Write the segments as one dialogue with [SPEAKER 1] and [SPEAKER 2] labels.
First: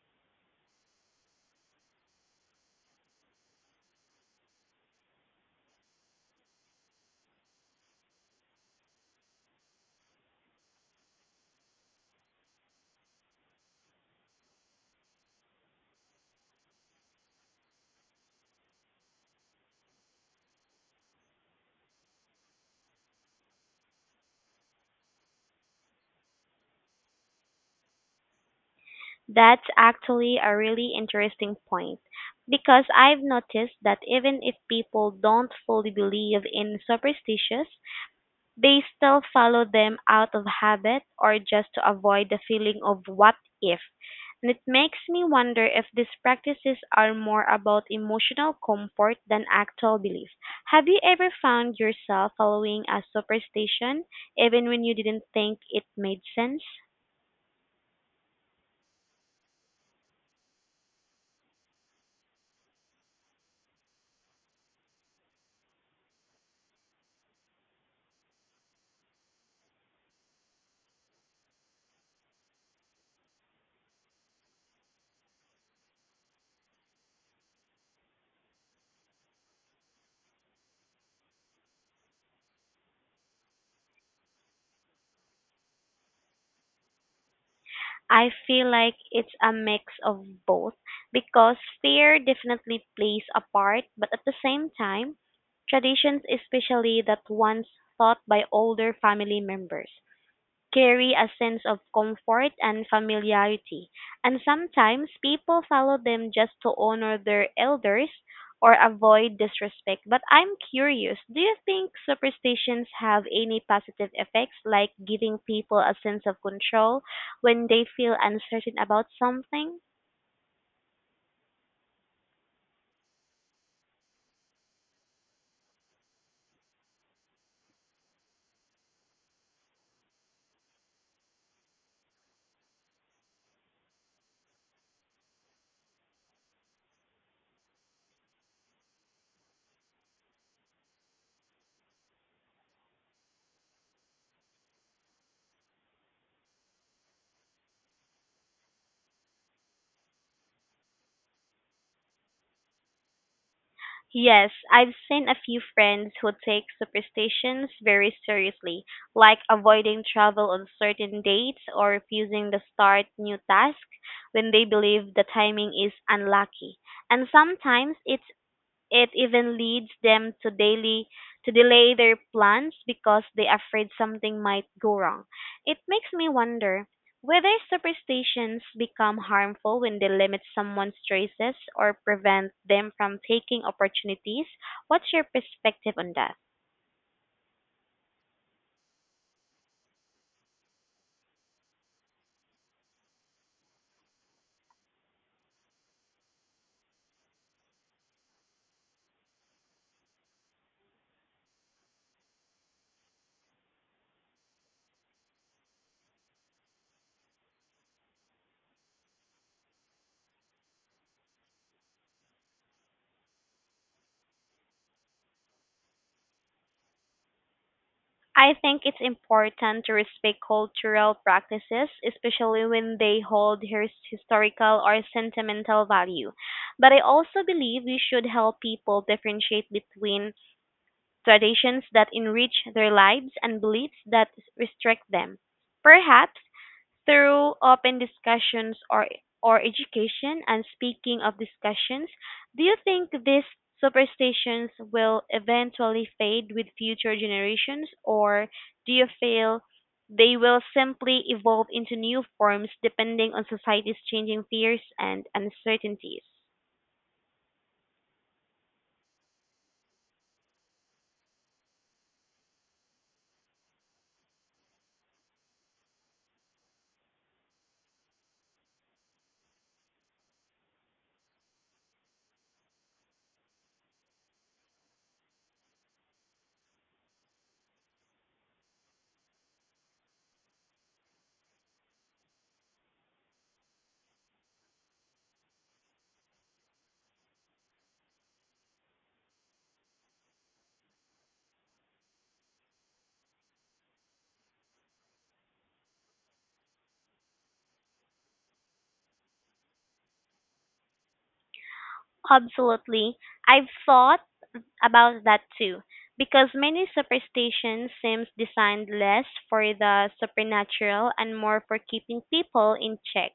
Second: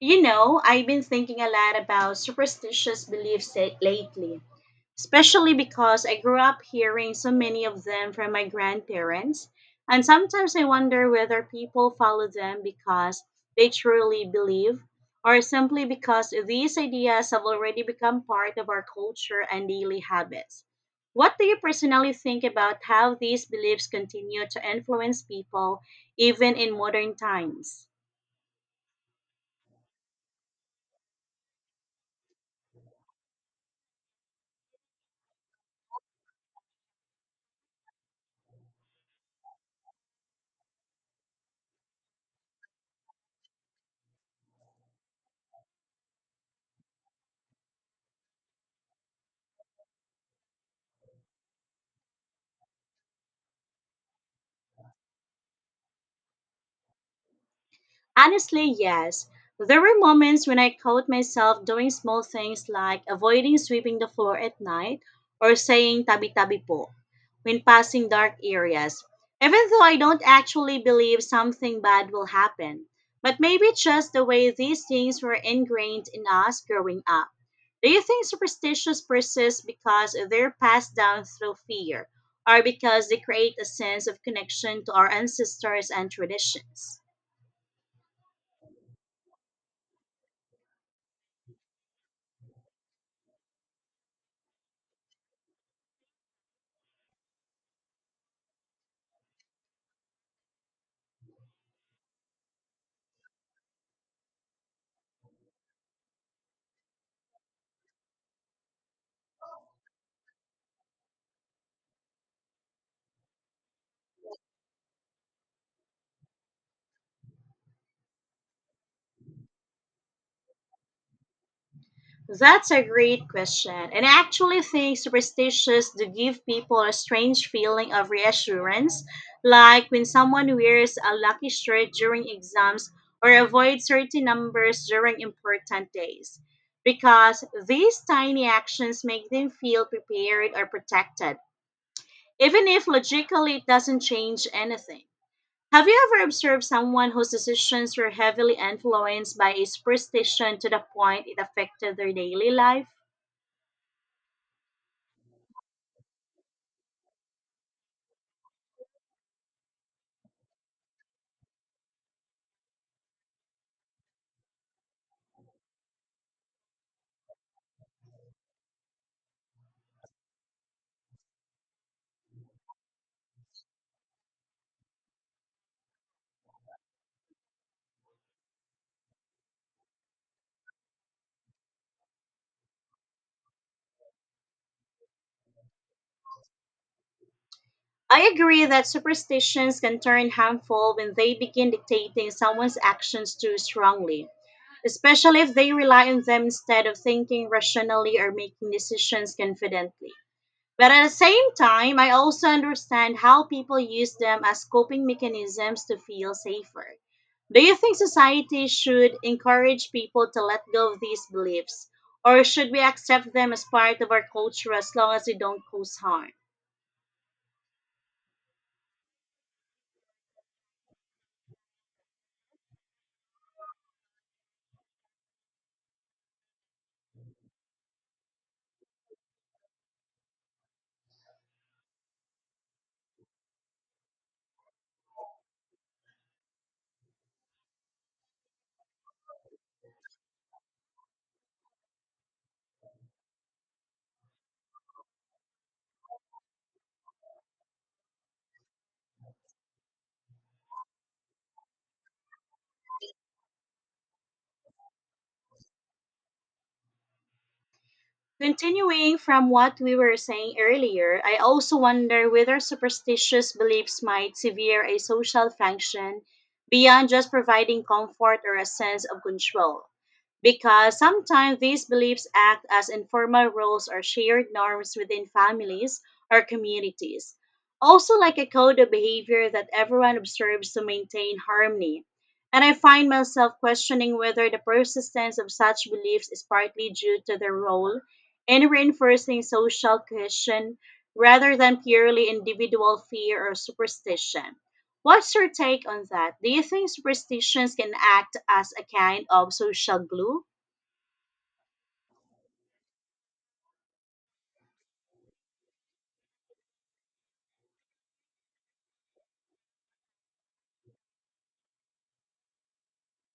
[SPEAKER 1] You know, I've been thinking a lot about superstitious beliefs lately, especially because I grew up hearing so many of them from my grandparents, and sometimes I wonder whether people follow them because they truly believe or simply because these ideas have already become part of our culture and daily habits. What do you personally think about how these beliefs continue to influence people even in modern times?
[SPEAKER 2] That's actually a really interesting point because I've noticed that even if people don't fully believe in superstitions, they still follow them out of habit or just to avoid the feeling of what if. And it makes me wonder if these practices are more about emotional comfort than actual belief. Have you ever found yourself following a superstition even when you didn't think it made sense?
[SPEAKER 1] Honestly, yes. There were moments when I caught myself doing small things like avoiding sweeping the floor at night or saying tabi-tabi po when passing dark areas, even though I don't actually believe something bad will happen. But maybe it's just the way these things were ingrained in us growing up. Do you think superstitions persist because they're passed down through fear or because they create a sense of connection to our ancestors and traditions?
[SPEAKER 2] I feel like it's a mix of both because fear definitely plays a part, but at the same time, traditions, especially that once taught by older family members, carry a sense of comfort and familiarity, and sometimes people follow them just to honor their elders or avoid disrespect. But I'm curious, do you think superstitions have any positive effects, like giving people a sense of control when they feel uncertain about something?
[SPEAKER 1] That's a great question. And I actually think superstitions do give people a strange feeling of reassurance, like when someone wears a lucky shirt during exams or avoids certain numbers during important days. Because these tiny actions make them feel prepared or protected, even if logically it doesn't change anything. Have you ever observed someone whose decisions were heavily influenced by a superstition to the point it affected their daily life?
[SPEAKER 2] Yes, I've seen a few friends who take superstitions very seriously, like avoiding travel on certain dates or refusing to start new tasks when they believe the timing is unlucky. And sometimes it even leads them to daily to delay their plans because they are afraid something might go wrong. It makes me wonder whether superstitions become harmful when they limit someone's choices or prevent them from taking opportunities. What's your perspective on that?
[SPEAKER 1] I agree that superstitions can turn harmful when they begin dictating someone's actions too strongly, especially if they rely on them instead of thinking rationally or making decisions confidently. But at the same time, I also understand how people use them as coping mechanisms to feel safer. Do you think society should encourage people to let go of these beliefs, or should we accept them as part of our culture as long as they don't cause harm?
[SPEAKER 2] I think it's important to respect cultural practices, especially when they hold historical or sentimental value. But I also believe we should help people differentiate between traditions that enrich their lives and beliefs that restrict them. Perhaps through open discussions or education, and speaking of discussions, do you think these superstitions will eventually fade with future generations, or do you feel they will simply evolve into new forms depending on society's changing fears and uncertainties?
[SPEAKER 1] Continuing from what we were saying earlier, I also wonder whether superstitious beliefs might sever a social function beyond just providing comfort or a sense of control. Because sometimes these beliefs act as informal rules or shared norms within families or communities. Also, like a code of behavior that everyone observes to maintain harmony. And I find myself questioning whether the persistence of such beliefs is partly due to their role and reinforcing social cohesion rather than purely individual fear or superstition. What's your take on that? Do you think superstitions can act as a kind of social glue?
[SPEAKER 2] Absolutely. I've thought about that too, because many superstitions seems designed less for the supernatural and more for keeping people in check,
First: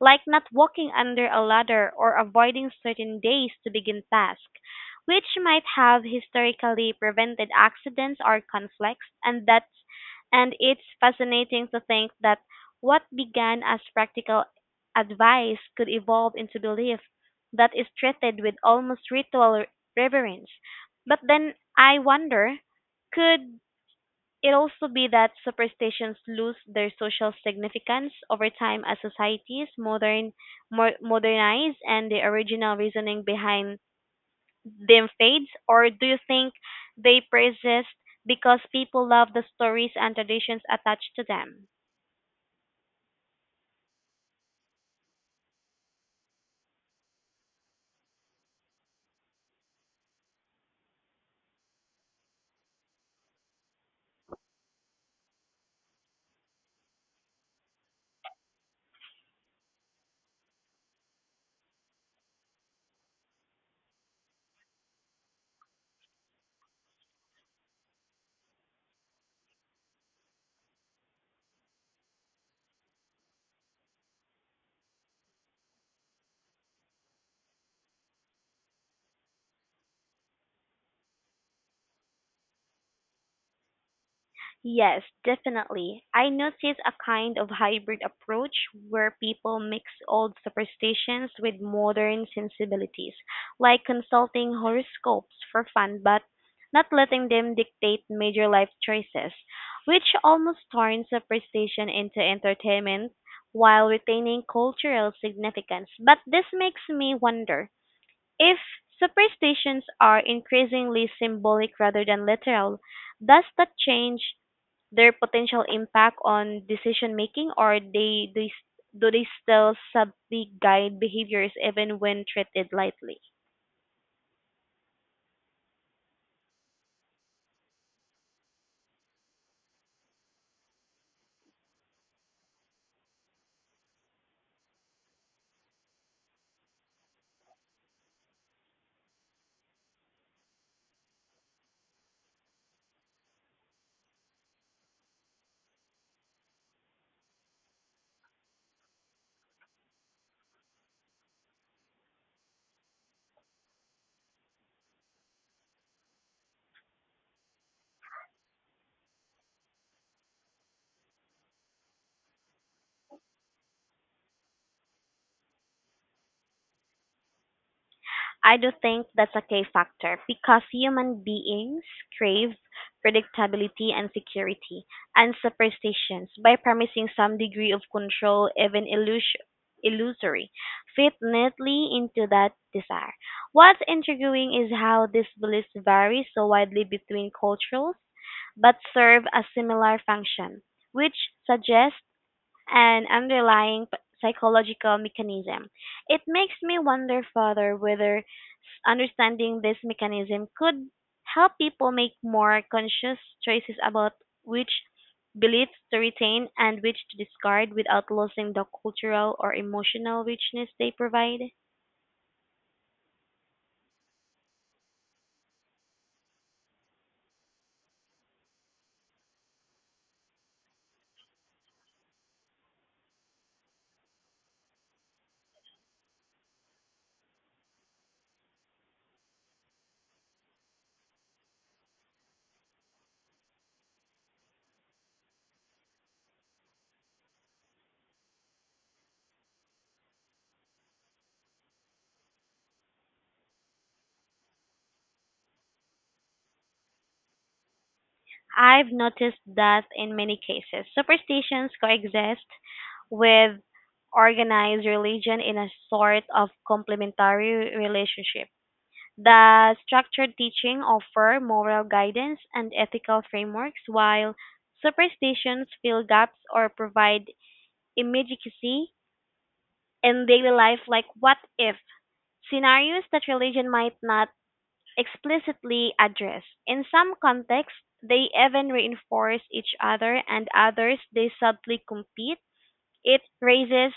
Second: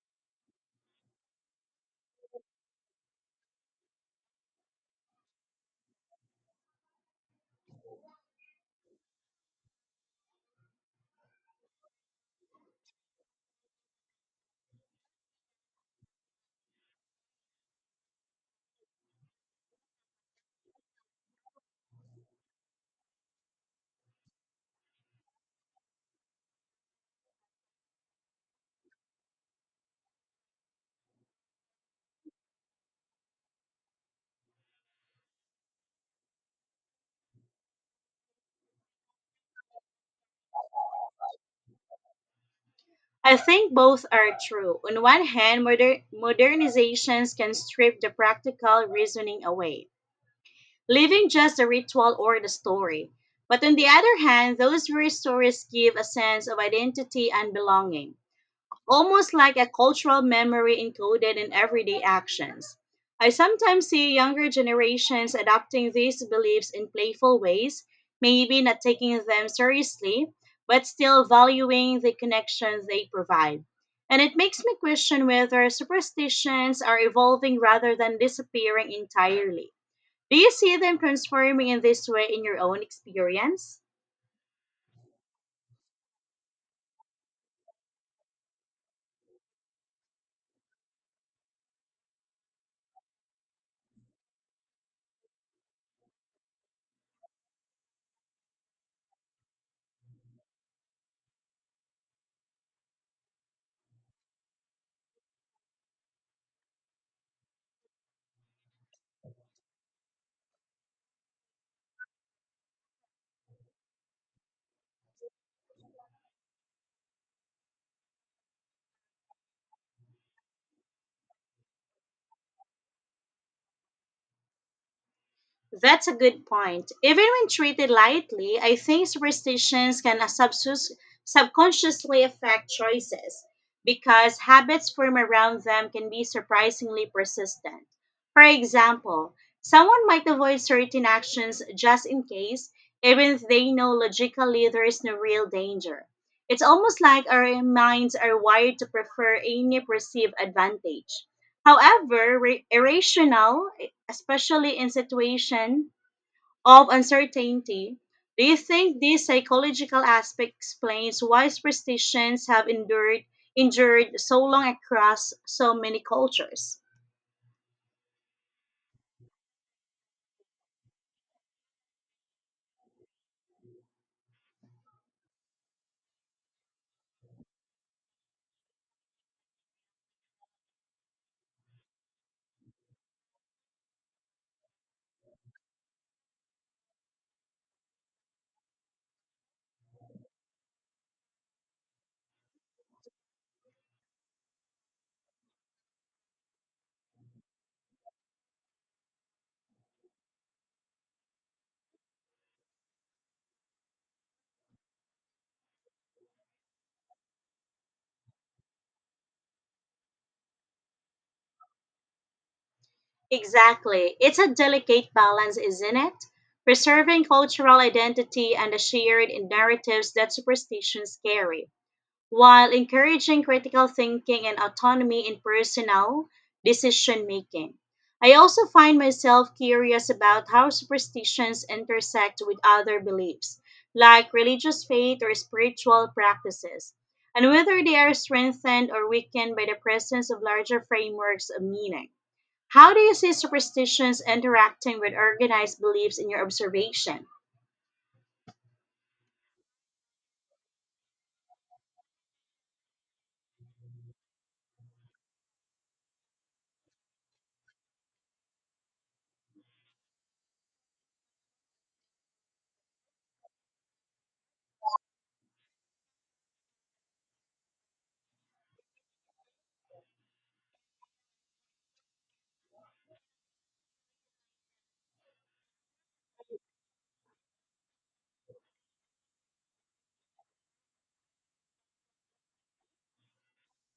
[SPEAKER 2] like not walking under a ladder or avoiding certain days to begin tasks, which might have historically prevented accidents or conflicts, and it's fascinating to think that what began as practical advice could evolve into belief that is treated with almost ritual reverence. But then I wonder, could it also be that superstitions lose their social significance over time as societies modern more modernize and the original reasoning behind them fades? Or do you think they persist because people love the stories and traditions attached to them?
[SPEAKER 1] I think both are true. On one hand, modernizations can strip the practical reasoning away, leaving just the ritual or the story. But on the other hand, those very stories give a sense of identity and belonging, almost like a cultural memory encoded in everyday actions. I sometimes see younger generations adopting these beliefs in playful ways, maybe not taking them seriously, but still valuing the connections they provide. And it makes me question whether superstitions are evolving rather than disappearing entirely. Do you see them transforming in this way in your own experience?
[SPEAKER 2] Yes, definitely. I notice a kind of hybrid approach where people mix old superstitions with modern sensibilities, like consulting horoscopes for fun but not letting them dictate major life choices, which almost turns superstition into entertainment while retaining cultural significance. But this makes me wonder if superstitions are increasingly symbolic rather than literal, does that change their potential impact on decision making, or they do they still subtly guide behaviors even when treated lightly?
[SPEAKER 1] That's a good point. Even when treated lightly, I think superstitions can subconsciously affect choices, because habits formed around them can be surprisingly persistent. For example, someone might avoid certain actions just in case, even if they know logically there is no real danger. It's almost like our minds are wired to prefer any perceived advantage. However, irrational, especially in situations of uncertainty. Do you think this psychological aspect explains why superstitions have endured so long across so many cultures?
[SPEAKER 2] I do think that's a key factor because human beings crave predictability and security and superstitions by promising some degree of control, even illusory, fit neatly into that desire. What's intriguing is how this belief varies so widely between cultures but serve a similar function, which suggests an underlying psychological mechanism. It makes me wonder further understanding this mechanism could help people make more conscious choices about which beliefs to retain and which to discard without losing the cultural or emotional richness they provide.
[SPEAKER 1] Exactly. It's a delicate balance, isn't it? Preserving cultural identity and the shared narratives that superstitions carry, while encouraging critical thinking and autonomy in personal decision making. I also find myself curious about how superstitions intersect with other beliefs, like religious faith or spiritual practices, and whether they are strengthened or weakened by the presence of larger frameworks of meaning. How do you see superstitions interacting with organized beliefs in your observation?
[SPEAKER 2] I've noticed that in many cases, superstitions coexist with organized religion in a sort of complementary relationship. The structured teaching offer moral guidance and ethical frameworks, while superstitions fill gaps or provide immediacy in daily life, like what if scenarios that religion might not explicitly addressed. In some contexts, they even reinforce each other, and others they subtly compete. It raises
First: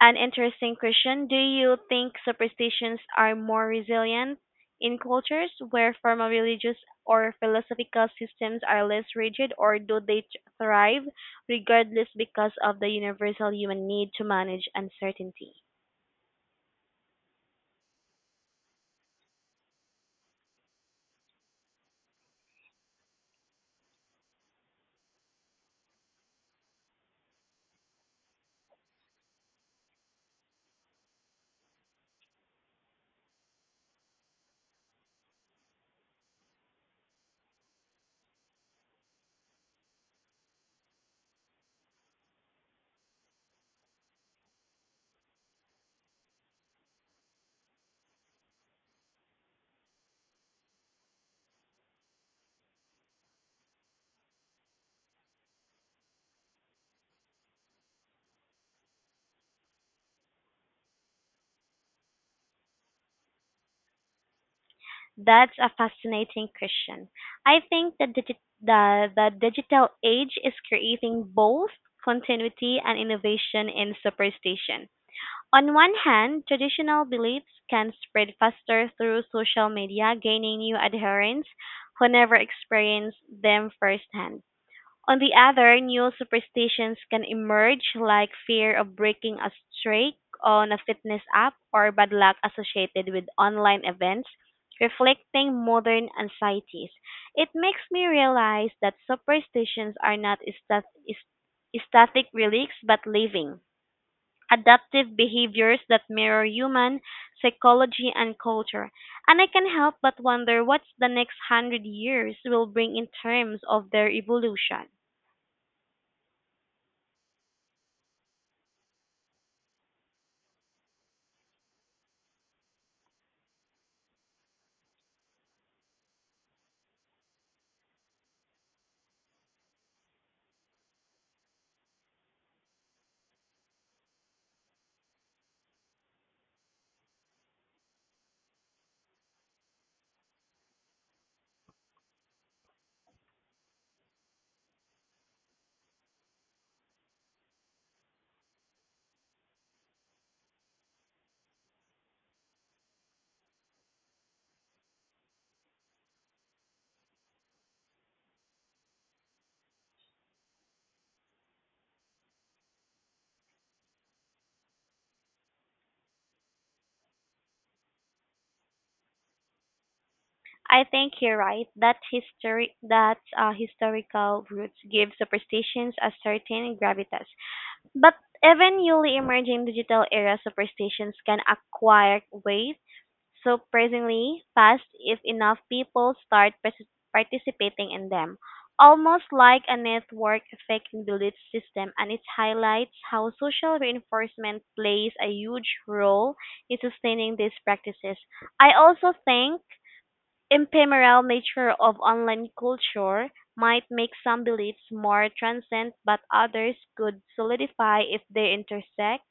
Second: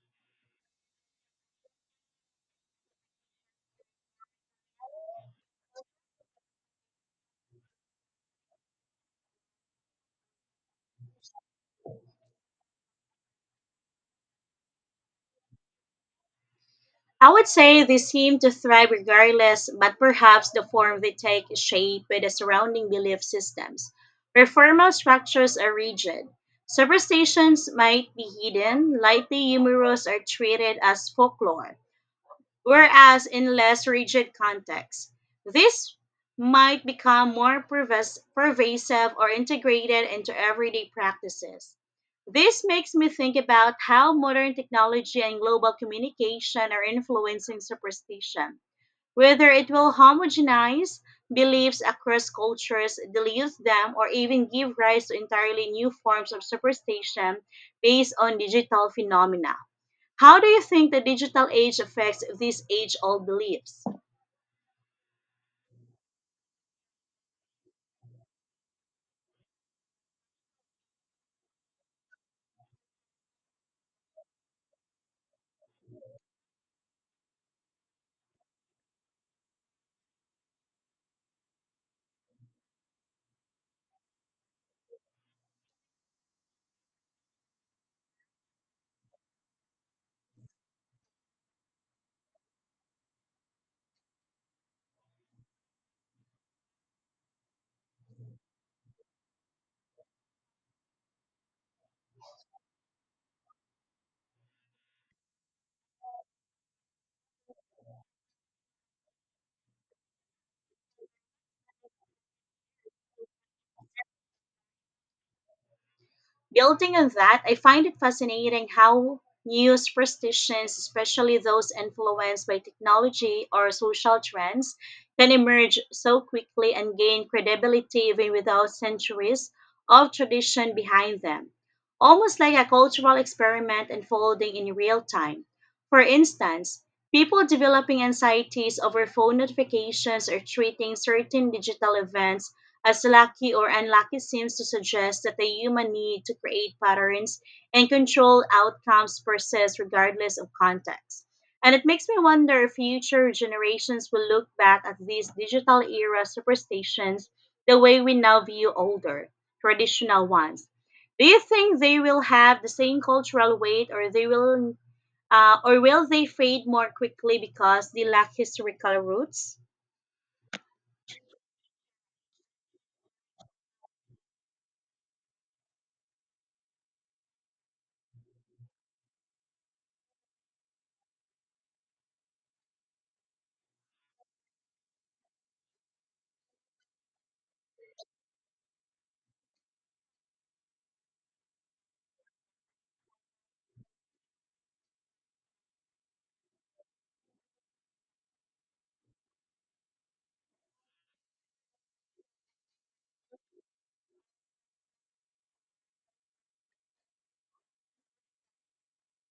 [SPEAKER 2] an interesting question. Do you think superstitions are more resilient in cultures where formal religious or philosophical systems are less rigid, or do they thrive regardless because of the universal human need to manage uncertainty?
[SPEAKER 1] I would say they seem to thrive regardless, but perhaps the form they take is shaped by the surrounding belief systems. Where formal structures are rigid, superstitions might be hidden, lightly humorous, or treated as folklore. Whereas in less rigid contexts, this might become more pervasive or integrated into everyday practices. This makes me think about how modern technology and global communication are influencing superstition. Whether it will homogenize beliefs across cultures, dilute them, or even give rise to entirely new forms of superstition based on digital phenomena. How do you think the digital age affects these age old beliefs?
[SPEAKER 2] That's a fascinating question. I think that the digital age is creating both continuity and innovation in superstition. On one hand, traditional beliefs can spread faster through social media, gaining new adherents who never experienced them firsthand. On the other, new superstitions can emerge, like fear of breaking a streak on a fitness app or bad luck associated with online events, reflecting modern anxieties. It makes me realize that superstitions are not stat- is- static relics but living, adaptive behaviors that mirror human psychology and culture. And I can help but wonder what the next 100 years will bring in terms of their evolution.
[SPEAKER 1] Building on that, I find it fascinating how new superstitions, especially those influenced by technology or social trends, can emerge so quickly and gain credibility even without centuries of tradition behind them, almost like a cultural experiment unfolding in real time. For instance, people developing anxieties over phone notifications or treating certain digital events as lucky or unlucky seems to suggest that the human need to create patterns and control outcomes persists regardless of context. And it makes me wonder if future generations will look back at these digital era superstitions the way we now view older, traditional ones. Do you think they will have the same cultural weight, or will they fade more quickly because they lack historical roots?
[SPEAKER 2] I think you're right. That history, that historical roots give superstitions a certain gravitas. But even newly emerging digital era superstitions can acquire weight. Surprisingly fast if enough people start participating in them. Almost like a network effect in belief system, and it highlights how social reinforcement plays a huge role in sustaining these practices. I also think ephemeral nature of online culture might make some beliefs more transient, but others could solidify if they intersect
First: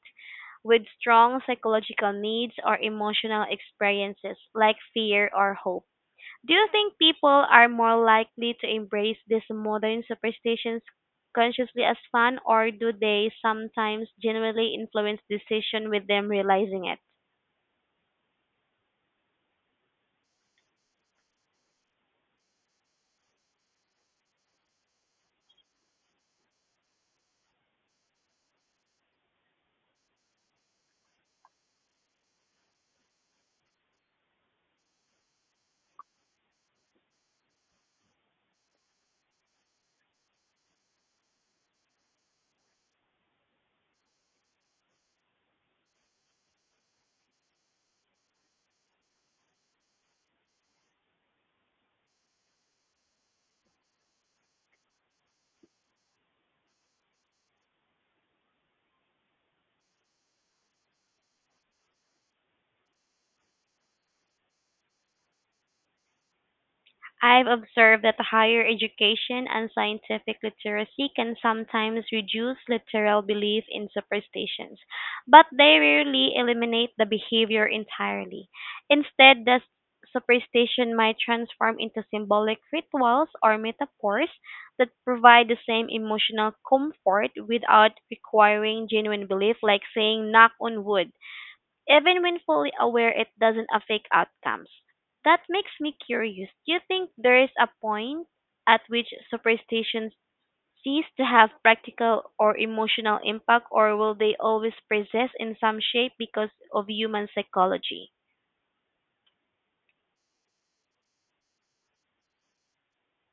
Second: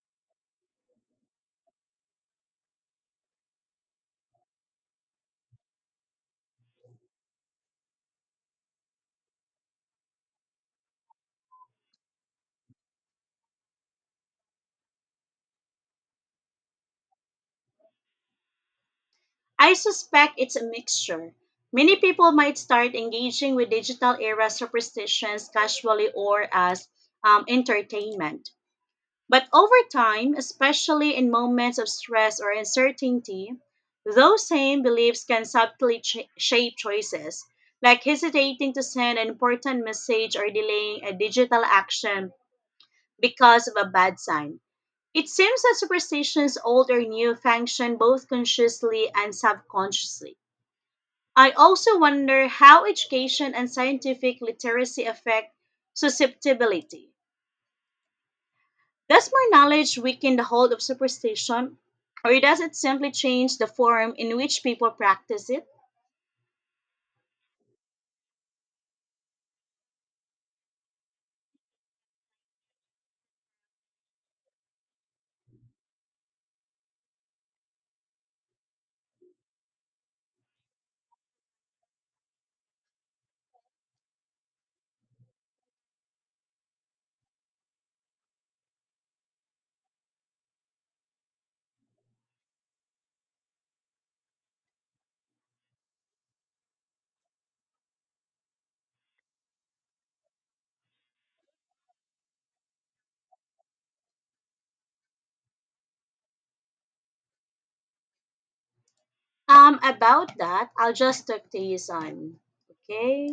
[SPEAKER 2] with strong psychological needs or emotional experiences like fear or hope. Do you think people are more likely to embrace these modern superstitions consciously as fun, or do they sometimes genuinely influence decision with them realizing it?
[SPEAKER 1] I suspect it's a mixture. Many people might start engaging with digital era superstitions casually or as entertainment. But over time, especially in moments of stress or uncertainty, those same beliefs can subtly shape choices, like hesitating to send an important message or delaying a digital action because of a bad sign. It seems that superstitions, old or new, function both consciously and subconsciously. I also wonder how education and scientific literacy affect susceptibility. Does more knowledge weaken the hold of superstition, or does it simply change the form in which people practice it?
[SPEAKER 2] I've observed that higher education and scientific literacy can sometimes reduce literal belief in superstitions, but they rarely eliminate the behavior entirely. Instead, the superstition might transform into symbolic rituals or metaphors that provide the same emotional comfort without requiring genuine belief, like saying knock on wood even when fully aware it doesn't affect outcomes. That makes me curious. Do you think there is a point at which superstitions cease to have practical or emotional impact, or will they always persist in some shape because of human psychology?
[SPEAKER 1] About that, I'll just talk to you soon. Okay?